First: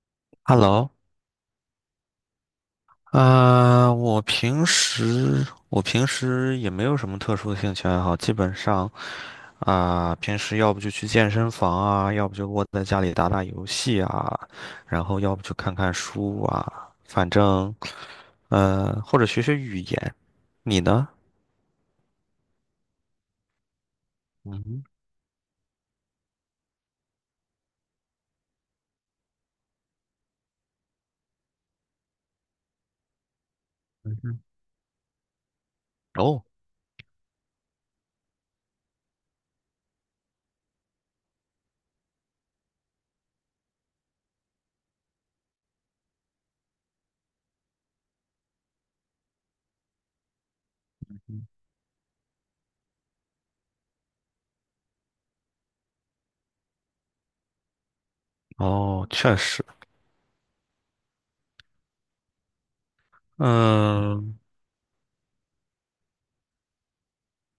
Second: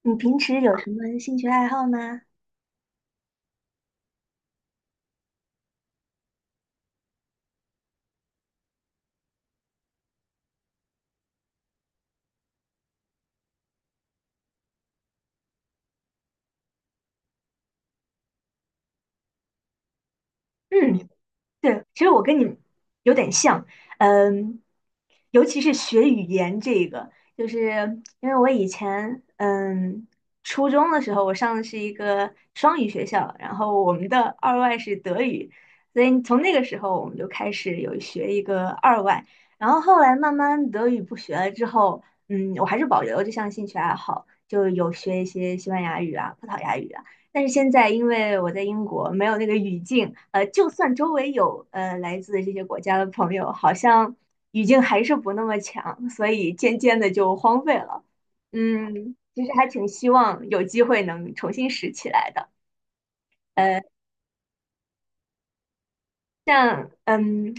你平时有什 Hello，么兴趣爱好吗？我平时也没有什么特殊的兴趣爱好，基本上啊、平时要不就去健身房啊，要不就窝在家里打打游戏啊，然后要不就看看书啊，反正或者学学语言。你嗯，呢？对，其实我跟你有点像。嗯，嗯，尤其是学语言这个，就是因为我以前，初中的时候我上的是一个双语学校，然后我们嗯的哼，二外是德语，所以从哦，那个时候我们就开始有学一个二外。然后后来慢慢德语不学了之后，嗯，我还是保留这项兴趣爱好，就有学一些西班牙语啊、葡萄牙语啊。但是现在因为我在英国，没有那个语境，就算周围有来自这些国家的朋友，好像语境还是不那么强，所以渐渐的就荒废了。哦，嗯，确其实实，还挺希望有机会能重新拾起来的。嗯，像嗯，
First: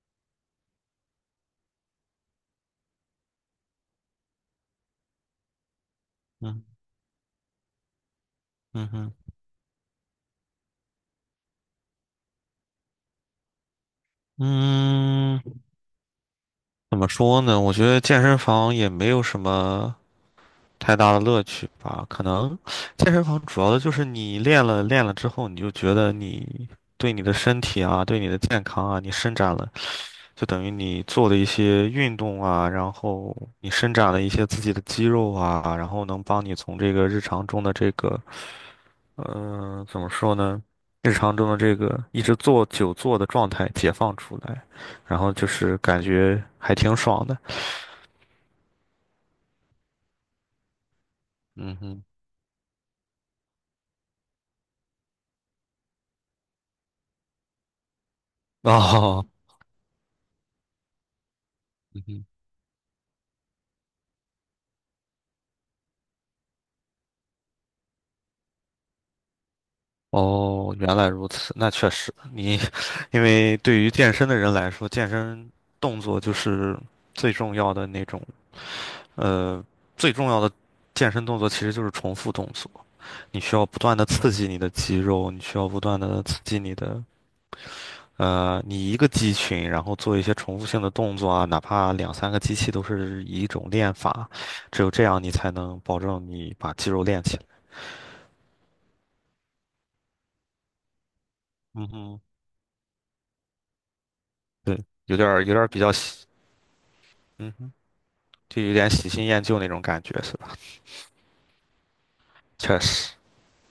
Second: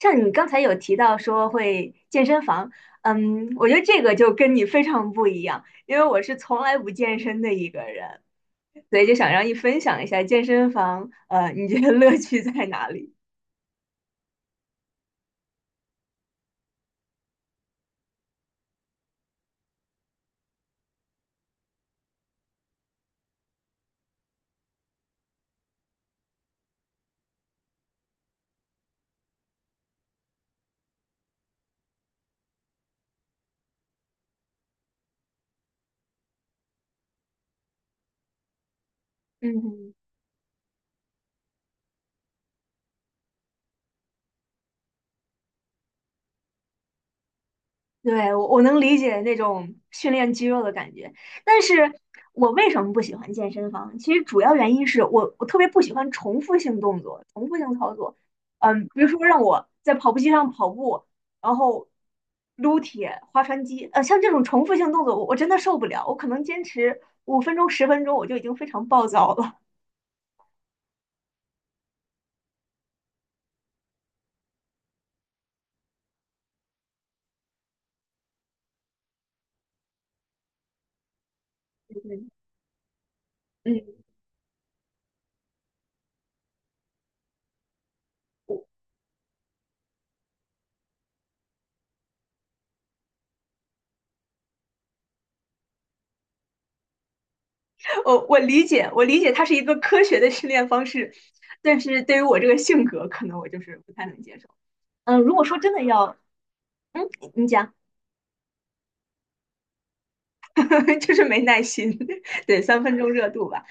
像你刚才有提到说会健身房，嗯，我觉得这个就跟你非常不一样，因为我是从嗯，来不健身的一个人，嗯所以哼，就想让你分享一下健身房，你觉得乐趣在哪里？嗯。怎么说呢？我觉得健身房也没有什么太大的乐趣吧。可能健身房主要的就是你练了之后，你就觉得你对你的身体啊，对你的健康啊，你伸展了，就等于你做的一些运动啊，然后你伸展了一些自己的肌肉啊，然后能帮你从这个日常中的这个，嗯，怎么说呢？日常中的这个一直坐久坐的状态解放出来，然后就是感觉还挺爽的。对，我能理解那种训练肌肉的感觉，但是嗯哼，我为什么不喜欢健身房？其实主要原因是我特别不喜欢重复性动作，嗯，比如说哦，让我在跑步机上跑步，然后嗯哼，撸铁、划船机，像这种重复性动作，我真的受不了，我可能坚持5分钟、10分钟，我就已经非常暴躁了。哦，原来如此，那确实，你 因为对于健身的人来说，健身动作就是最重要的那种，呃，最重要的健身动作其实就是重嗯复动作，你需要不断嗯，的刺激你的肌肉，你需要不断的刺激你的，你一个肌群，然后做一些重复性的动作啊，哪怕两三个机器都是一种练法，只有这样你才能保证你把肌肉练起来。我理解，我理解它是一个科学的训练方式，但嗯是对哼。于我这个性格，可能我就是不太能接受。对，有嗯，点如儿果有说点儿真比的较要，喜，嗯，你嗯哼，讲，就有点喜新厌旧那种感觉是吧？就是没耐心，对，确3分钟实，热度吧。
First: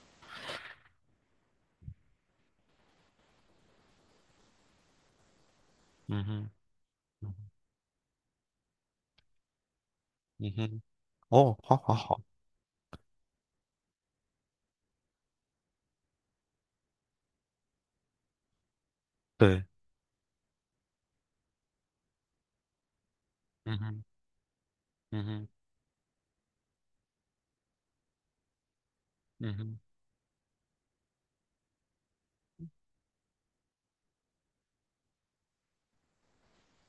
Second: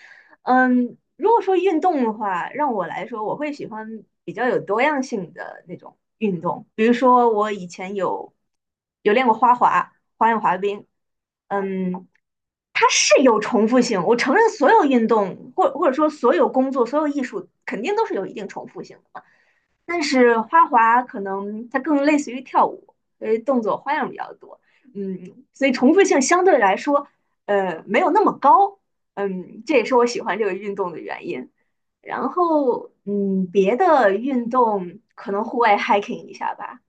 嗯，如果说运动的话，让我来说，我会喜欢比较有多样性的那种嗯运哼，动，比如说嗯哼，我以前有练过花滑、花样嗯滑哼，冰。哦，好好嗯，好，它是有重复性，我承认所有运动或者说所有工作、所有艺术肯定都是有一定重复性的。对，但是花滑可能它更类似于跳舞，因为动作嗯花哼，样比较多，嗯嗯，哼，所以重复性相对来说，没有那么高。嗯嗯，这哼，也是我喜欢这个运动的原因。然后，嗯，别的运动可能户外 hiking 一下吧，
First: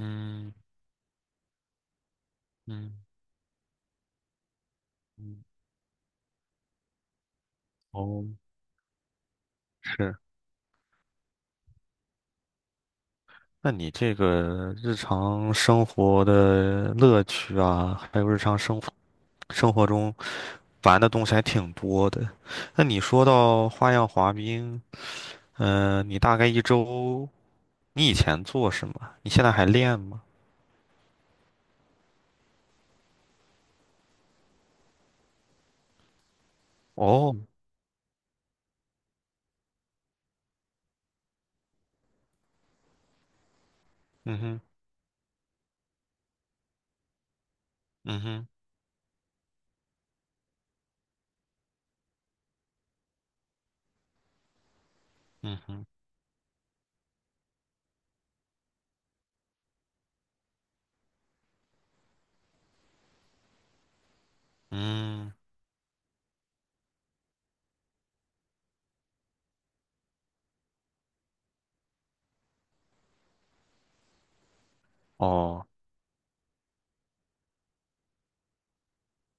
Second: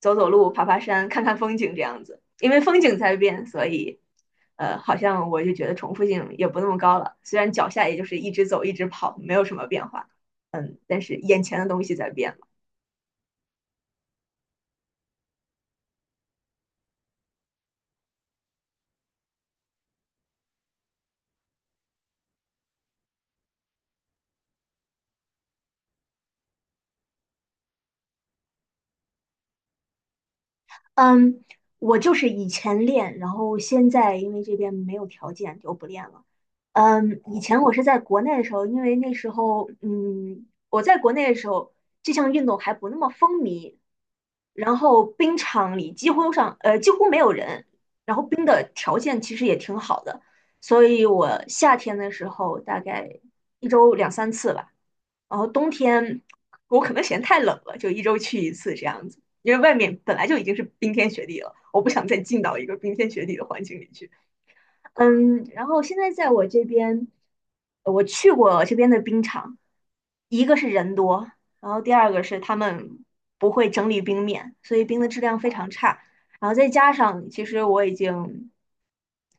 走走路、爬爬山、看看风景这样子，嗯，因为风景嗯，在变，所以，好像我嗯，就觉得重复性也不那么高了。虽然脚下也就是哦，一直走、一直跑，没有什么变化，是。嗯，但是眼前的东西在变。那你这个日常生活的乐趣啊，还有日常生活中玩的东西还挺多的。那你说到花样滑冰，嗯，你大概一周，你以前做什么？你现在还练吗？嗯，我就是以前练，然后现在因为这边没有条件就不练了。嗯，哦，以前我是在国内的时候，因为那时候，我在国内的时候，这项运动还不那么风靡，嗯哼，然后冰场里几乎没有人，然嗯后冰哼，的条件其实也挺好的，所以我夏天的时候大概一周2、3次吧，然后嗯冬哼，天我可能嫌太冷了，就一周去一次这样子，因为外面本来就已经是冰天雪地了，我不想再进到一个冰天雪地的环境里去。嗯，嗯，然后现在在我这边，我去过这边的冰场，一个是人多，然后第二个是他们不会整理冰面，所以冰的质量非哦，常差。然后再加上，其实我已经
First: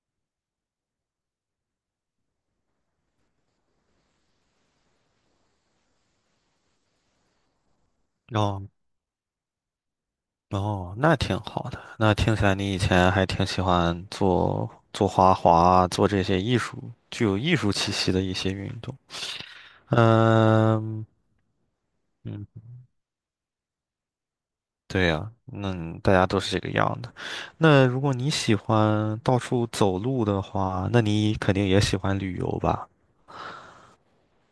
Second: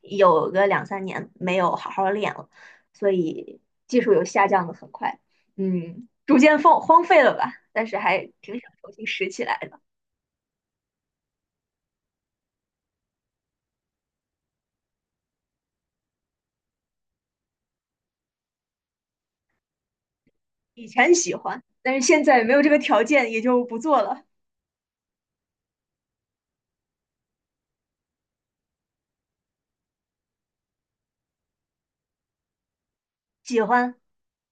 有个2、3年没有好好练了，所以技术有下降的很快，嗯，逐渐放荒废了吧。但是还挺哦，想重新拾起来的。哦，那挺好的。那听起来你以前还挺喜欢做做花滑，做这些艺术，具有艺术气息的一些运动。以嗯，前喜欢，但是现在嗯，没有这个条件，也就不做了。对呀，那大家都是这个样的。那如果你喜欢到处走路的话，那你肯定也喜欢旅游吧？喜欢，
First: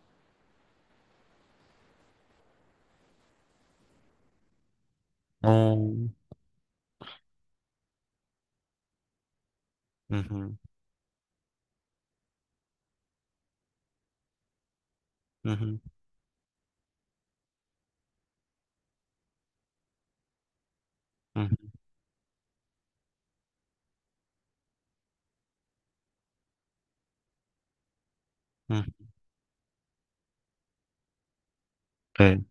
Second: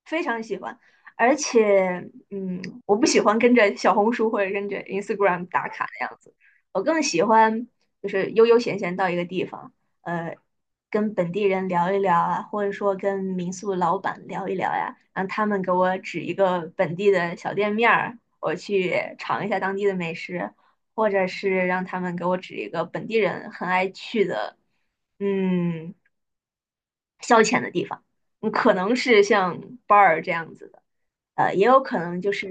非常喜欢。而且，嗯，我不喜欢跟着小红书或者跟着 Instagram 打哦，卡的样子，我更喜欢就是悠悠闲闲到一个地方，嗯呃，哼，跟本地人聊一聊啊，或者说跟民宿老板聊一聊呀，让他嗯们给哼，我指一个本地的小店面儿，我去尝一下当地的美食，或者嗯是哼，让他们给我指一个本地人很爱去的，嗯，消遣的地方。嗯可嗯，能是像 bar 这样子的，也有可能就对，是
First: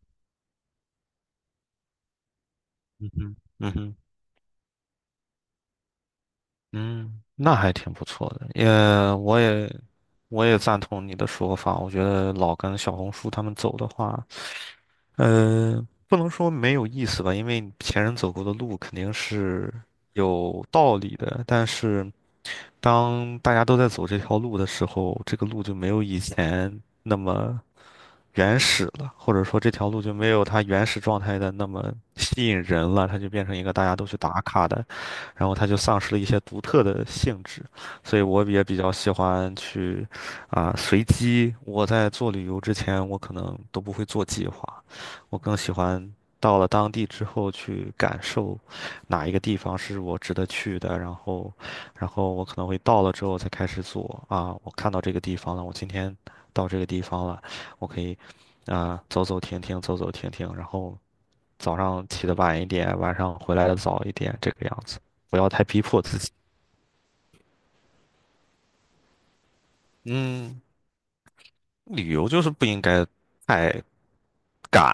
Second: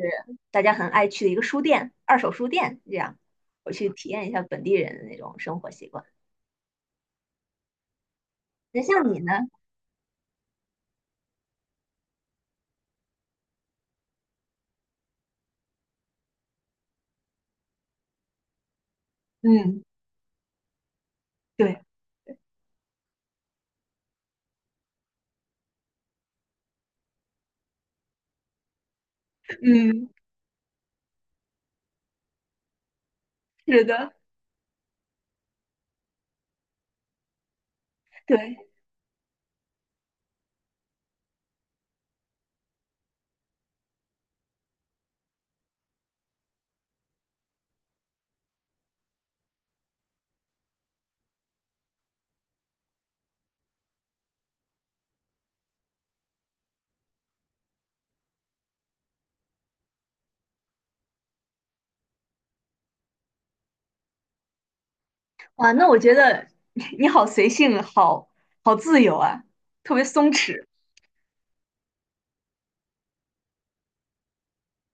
大家很爱去的一个书店，二手书店这嗯样，哼，我嗯去哼。体验一下本地人的那种生活习惯。嗯，那还挺不错的，也那像你呢？我也我也赞同你的说法。我觉得老跟小红书他们走的话，嗯，不能说没有意思吧，因为前人走过的路肯定是嗯，有道理的，但对，是。当大家都在走这条路的时候，这个路就没有以前那么原始了，或者说这条路嗯，就没有它原始状态的那么吸引人了，它就变成一个是大家都的，去打卡的，然后它就丧失了一些独特的性质。所以对，我也比较喜欢去啊、随机。我在做旅游之前，我可能都不会做计划，我更喜欢。到了当地之后，去感受哪一个地方是我值得去的，然后然后我可能会到了之后才开始做啊，我看到这个地方了，我今天到这个地方了，我可以啊、走走停停，走走停停，然后早上起得晚一点，晚上回来的早一点，这个样子，不要太哇，逼那我迫觉自己。得 你好随性啊，好自由啊，特别松嗯，弛。旅游就是不应该太赶，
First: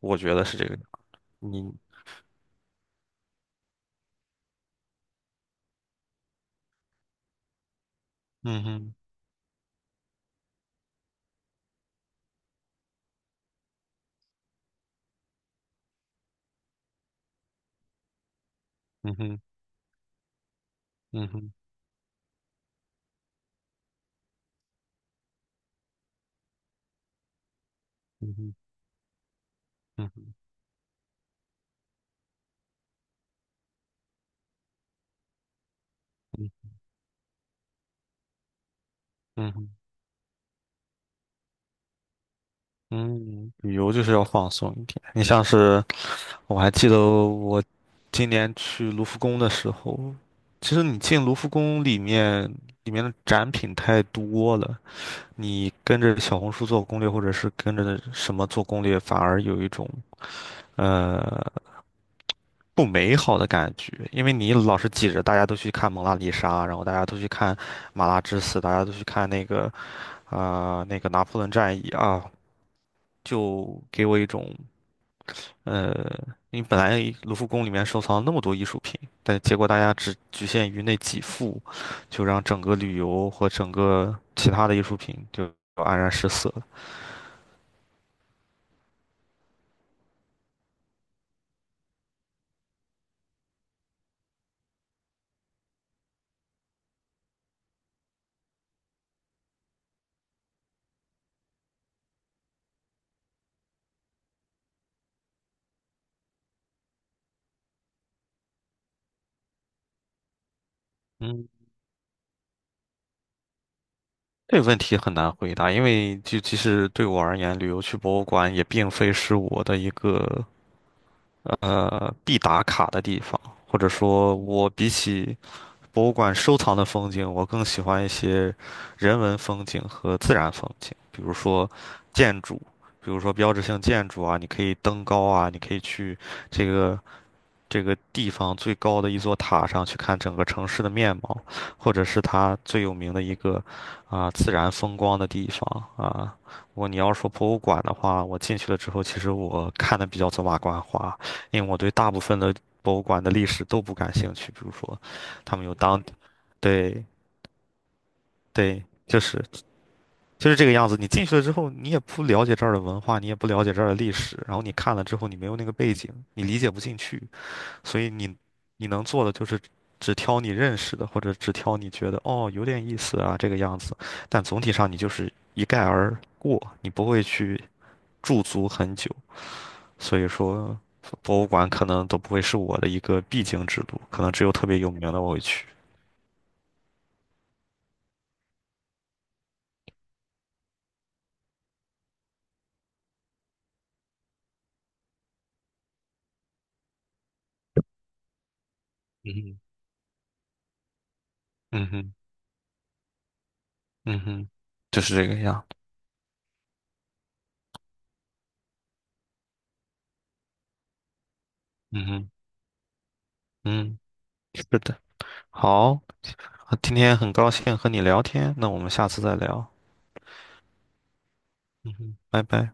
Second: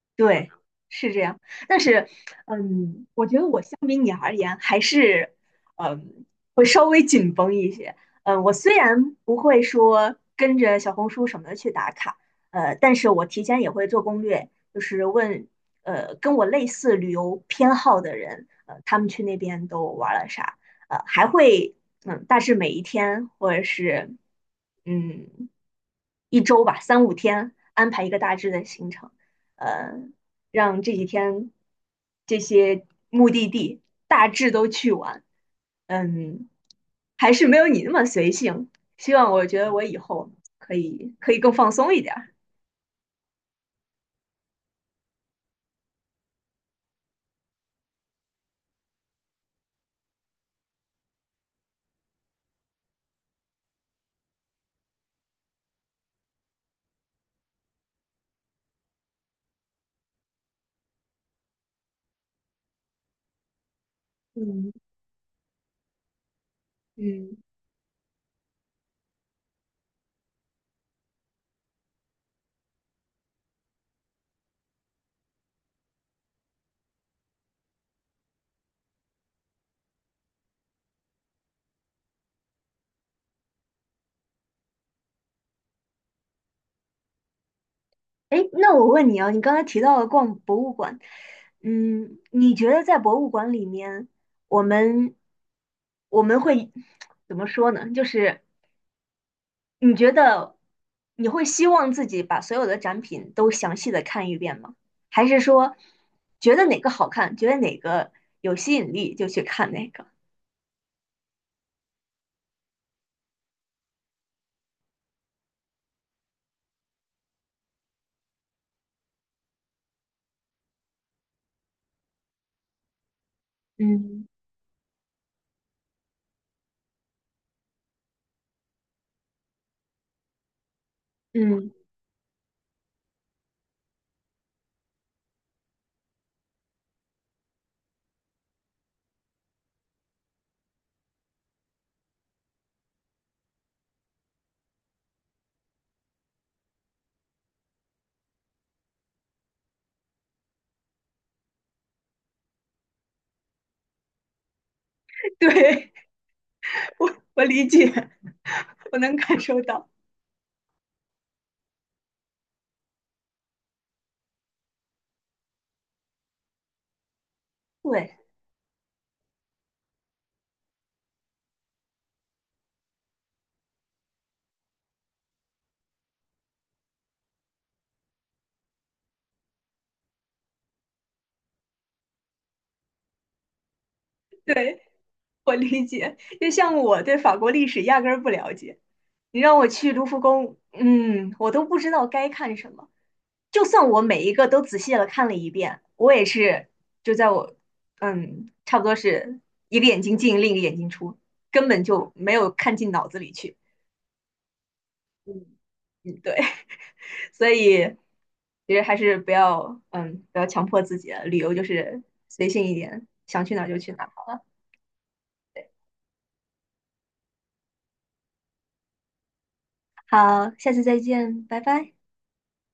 我觉得对，是这个样是这样。你，但是，嗯，我觉得我相比你而言，还是，嗯，会稍微紧绷一些。嗯，我嗯虽哼，然不会说跟着小红书什么的去打卡，但是我提前也会做攻略，就是问，跟我类似旅游偏好的人，他们嗯去那哼，边都玩了啥，呃，还嗯哼，会，嗯，大致每一天或者是，嗯，一周吧，3到5天安排一个嗯大致哼，的行程。呃，嗯哼，让这几天这些目的地大致都去完。嗯，嗯哼，还是没有你那么随性。希望我嗯觉哼，得我以后可以更放松一点儿。嗯，旅游就是要放松一点。你像是。我还记得我今年去卢浮宫的时候，其实你进卢浮宫里面，里面的展品太多了，你跟着小红书做攻略，或者是跟着什么做攻略，反而有一种呃不美好的感觉，因为你嗯老是挤着，大家都去看蒙娜丽莎，然后大家都去嗯，看马拉之死，大家都去看那个啊、那个拿破仑战役啊，就给我一种。呃，因为本来卢浮宫里面收藏了那么多艺术品，但结果大家只局限于那几幅，就让整个旅游和整个其他的艺术品就黯然失色了。哎，那我问你啊，你刚才提到了逛博物馆，嗯，你觉得在博物馆里面，我们我们会 怎么说呢？就是你觉得你会希望自己把所有的展品都详细的看一遍吗？还是说觉得哪个好看，觉得哪个有吸引力就去看哪个？嗯，这个问题很难回答，因为就其实对我而言，旅游去博物馆也并非是我的一个必打卡的地方，或者嗯说，我比起博物馆收藏的风景，我更喜欢一些人文风景和自然风景，比如说嗯，建筑，比如说标志性建筑啊，你可以登高啊，你可以去这个这个地方最高的一座塔上去看整个城市的面貌，或者是它最有名的一个啊、自然风光的地方啊。如果你要说博物馆的话，我进去了之后，其实我看的比较走马观花，因为我对大部分的博物馆的历史都不感兴趣，比如说 他们有对，当对，我理解，对，我能就感是，受到。就是这个样子。你进去了之后，你也不了解这儿的文化，你也不了解这儿的历史，然后你看了之后，你没有那个背景，你理解不进去，所以对，你你能做的就是只挑你认识的，或者只挑你觉得哦有点意思啊这个样子，但总体上你就是一概而过，你不会去驻足很久。所以说，博物馆可能都不会是我的一个必经之路，可能只有特别对，有名的我会我去。理解。就像我对法国历史压根儿不了解，你让我去卢浮宫，嗯，我都不知道该看什么。就算我每一个都仔细的看了一遍，我也是就在我嗯，差不多嗯是哼。一个眼睛进，另一个眼睛出，根本嗯就哼，没有看进脑子里去。嗯哼，就是这个嗯，样。嗯，对，所以其实还是不要强迫自己了，旅游就是嗯哼。随性一点，想去哪儿就去嗯，哪儿。是的，好，今天很高兴和你聊天，那我们下次再聊。好，下次再见，拜拜。嗯哼，拜拜。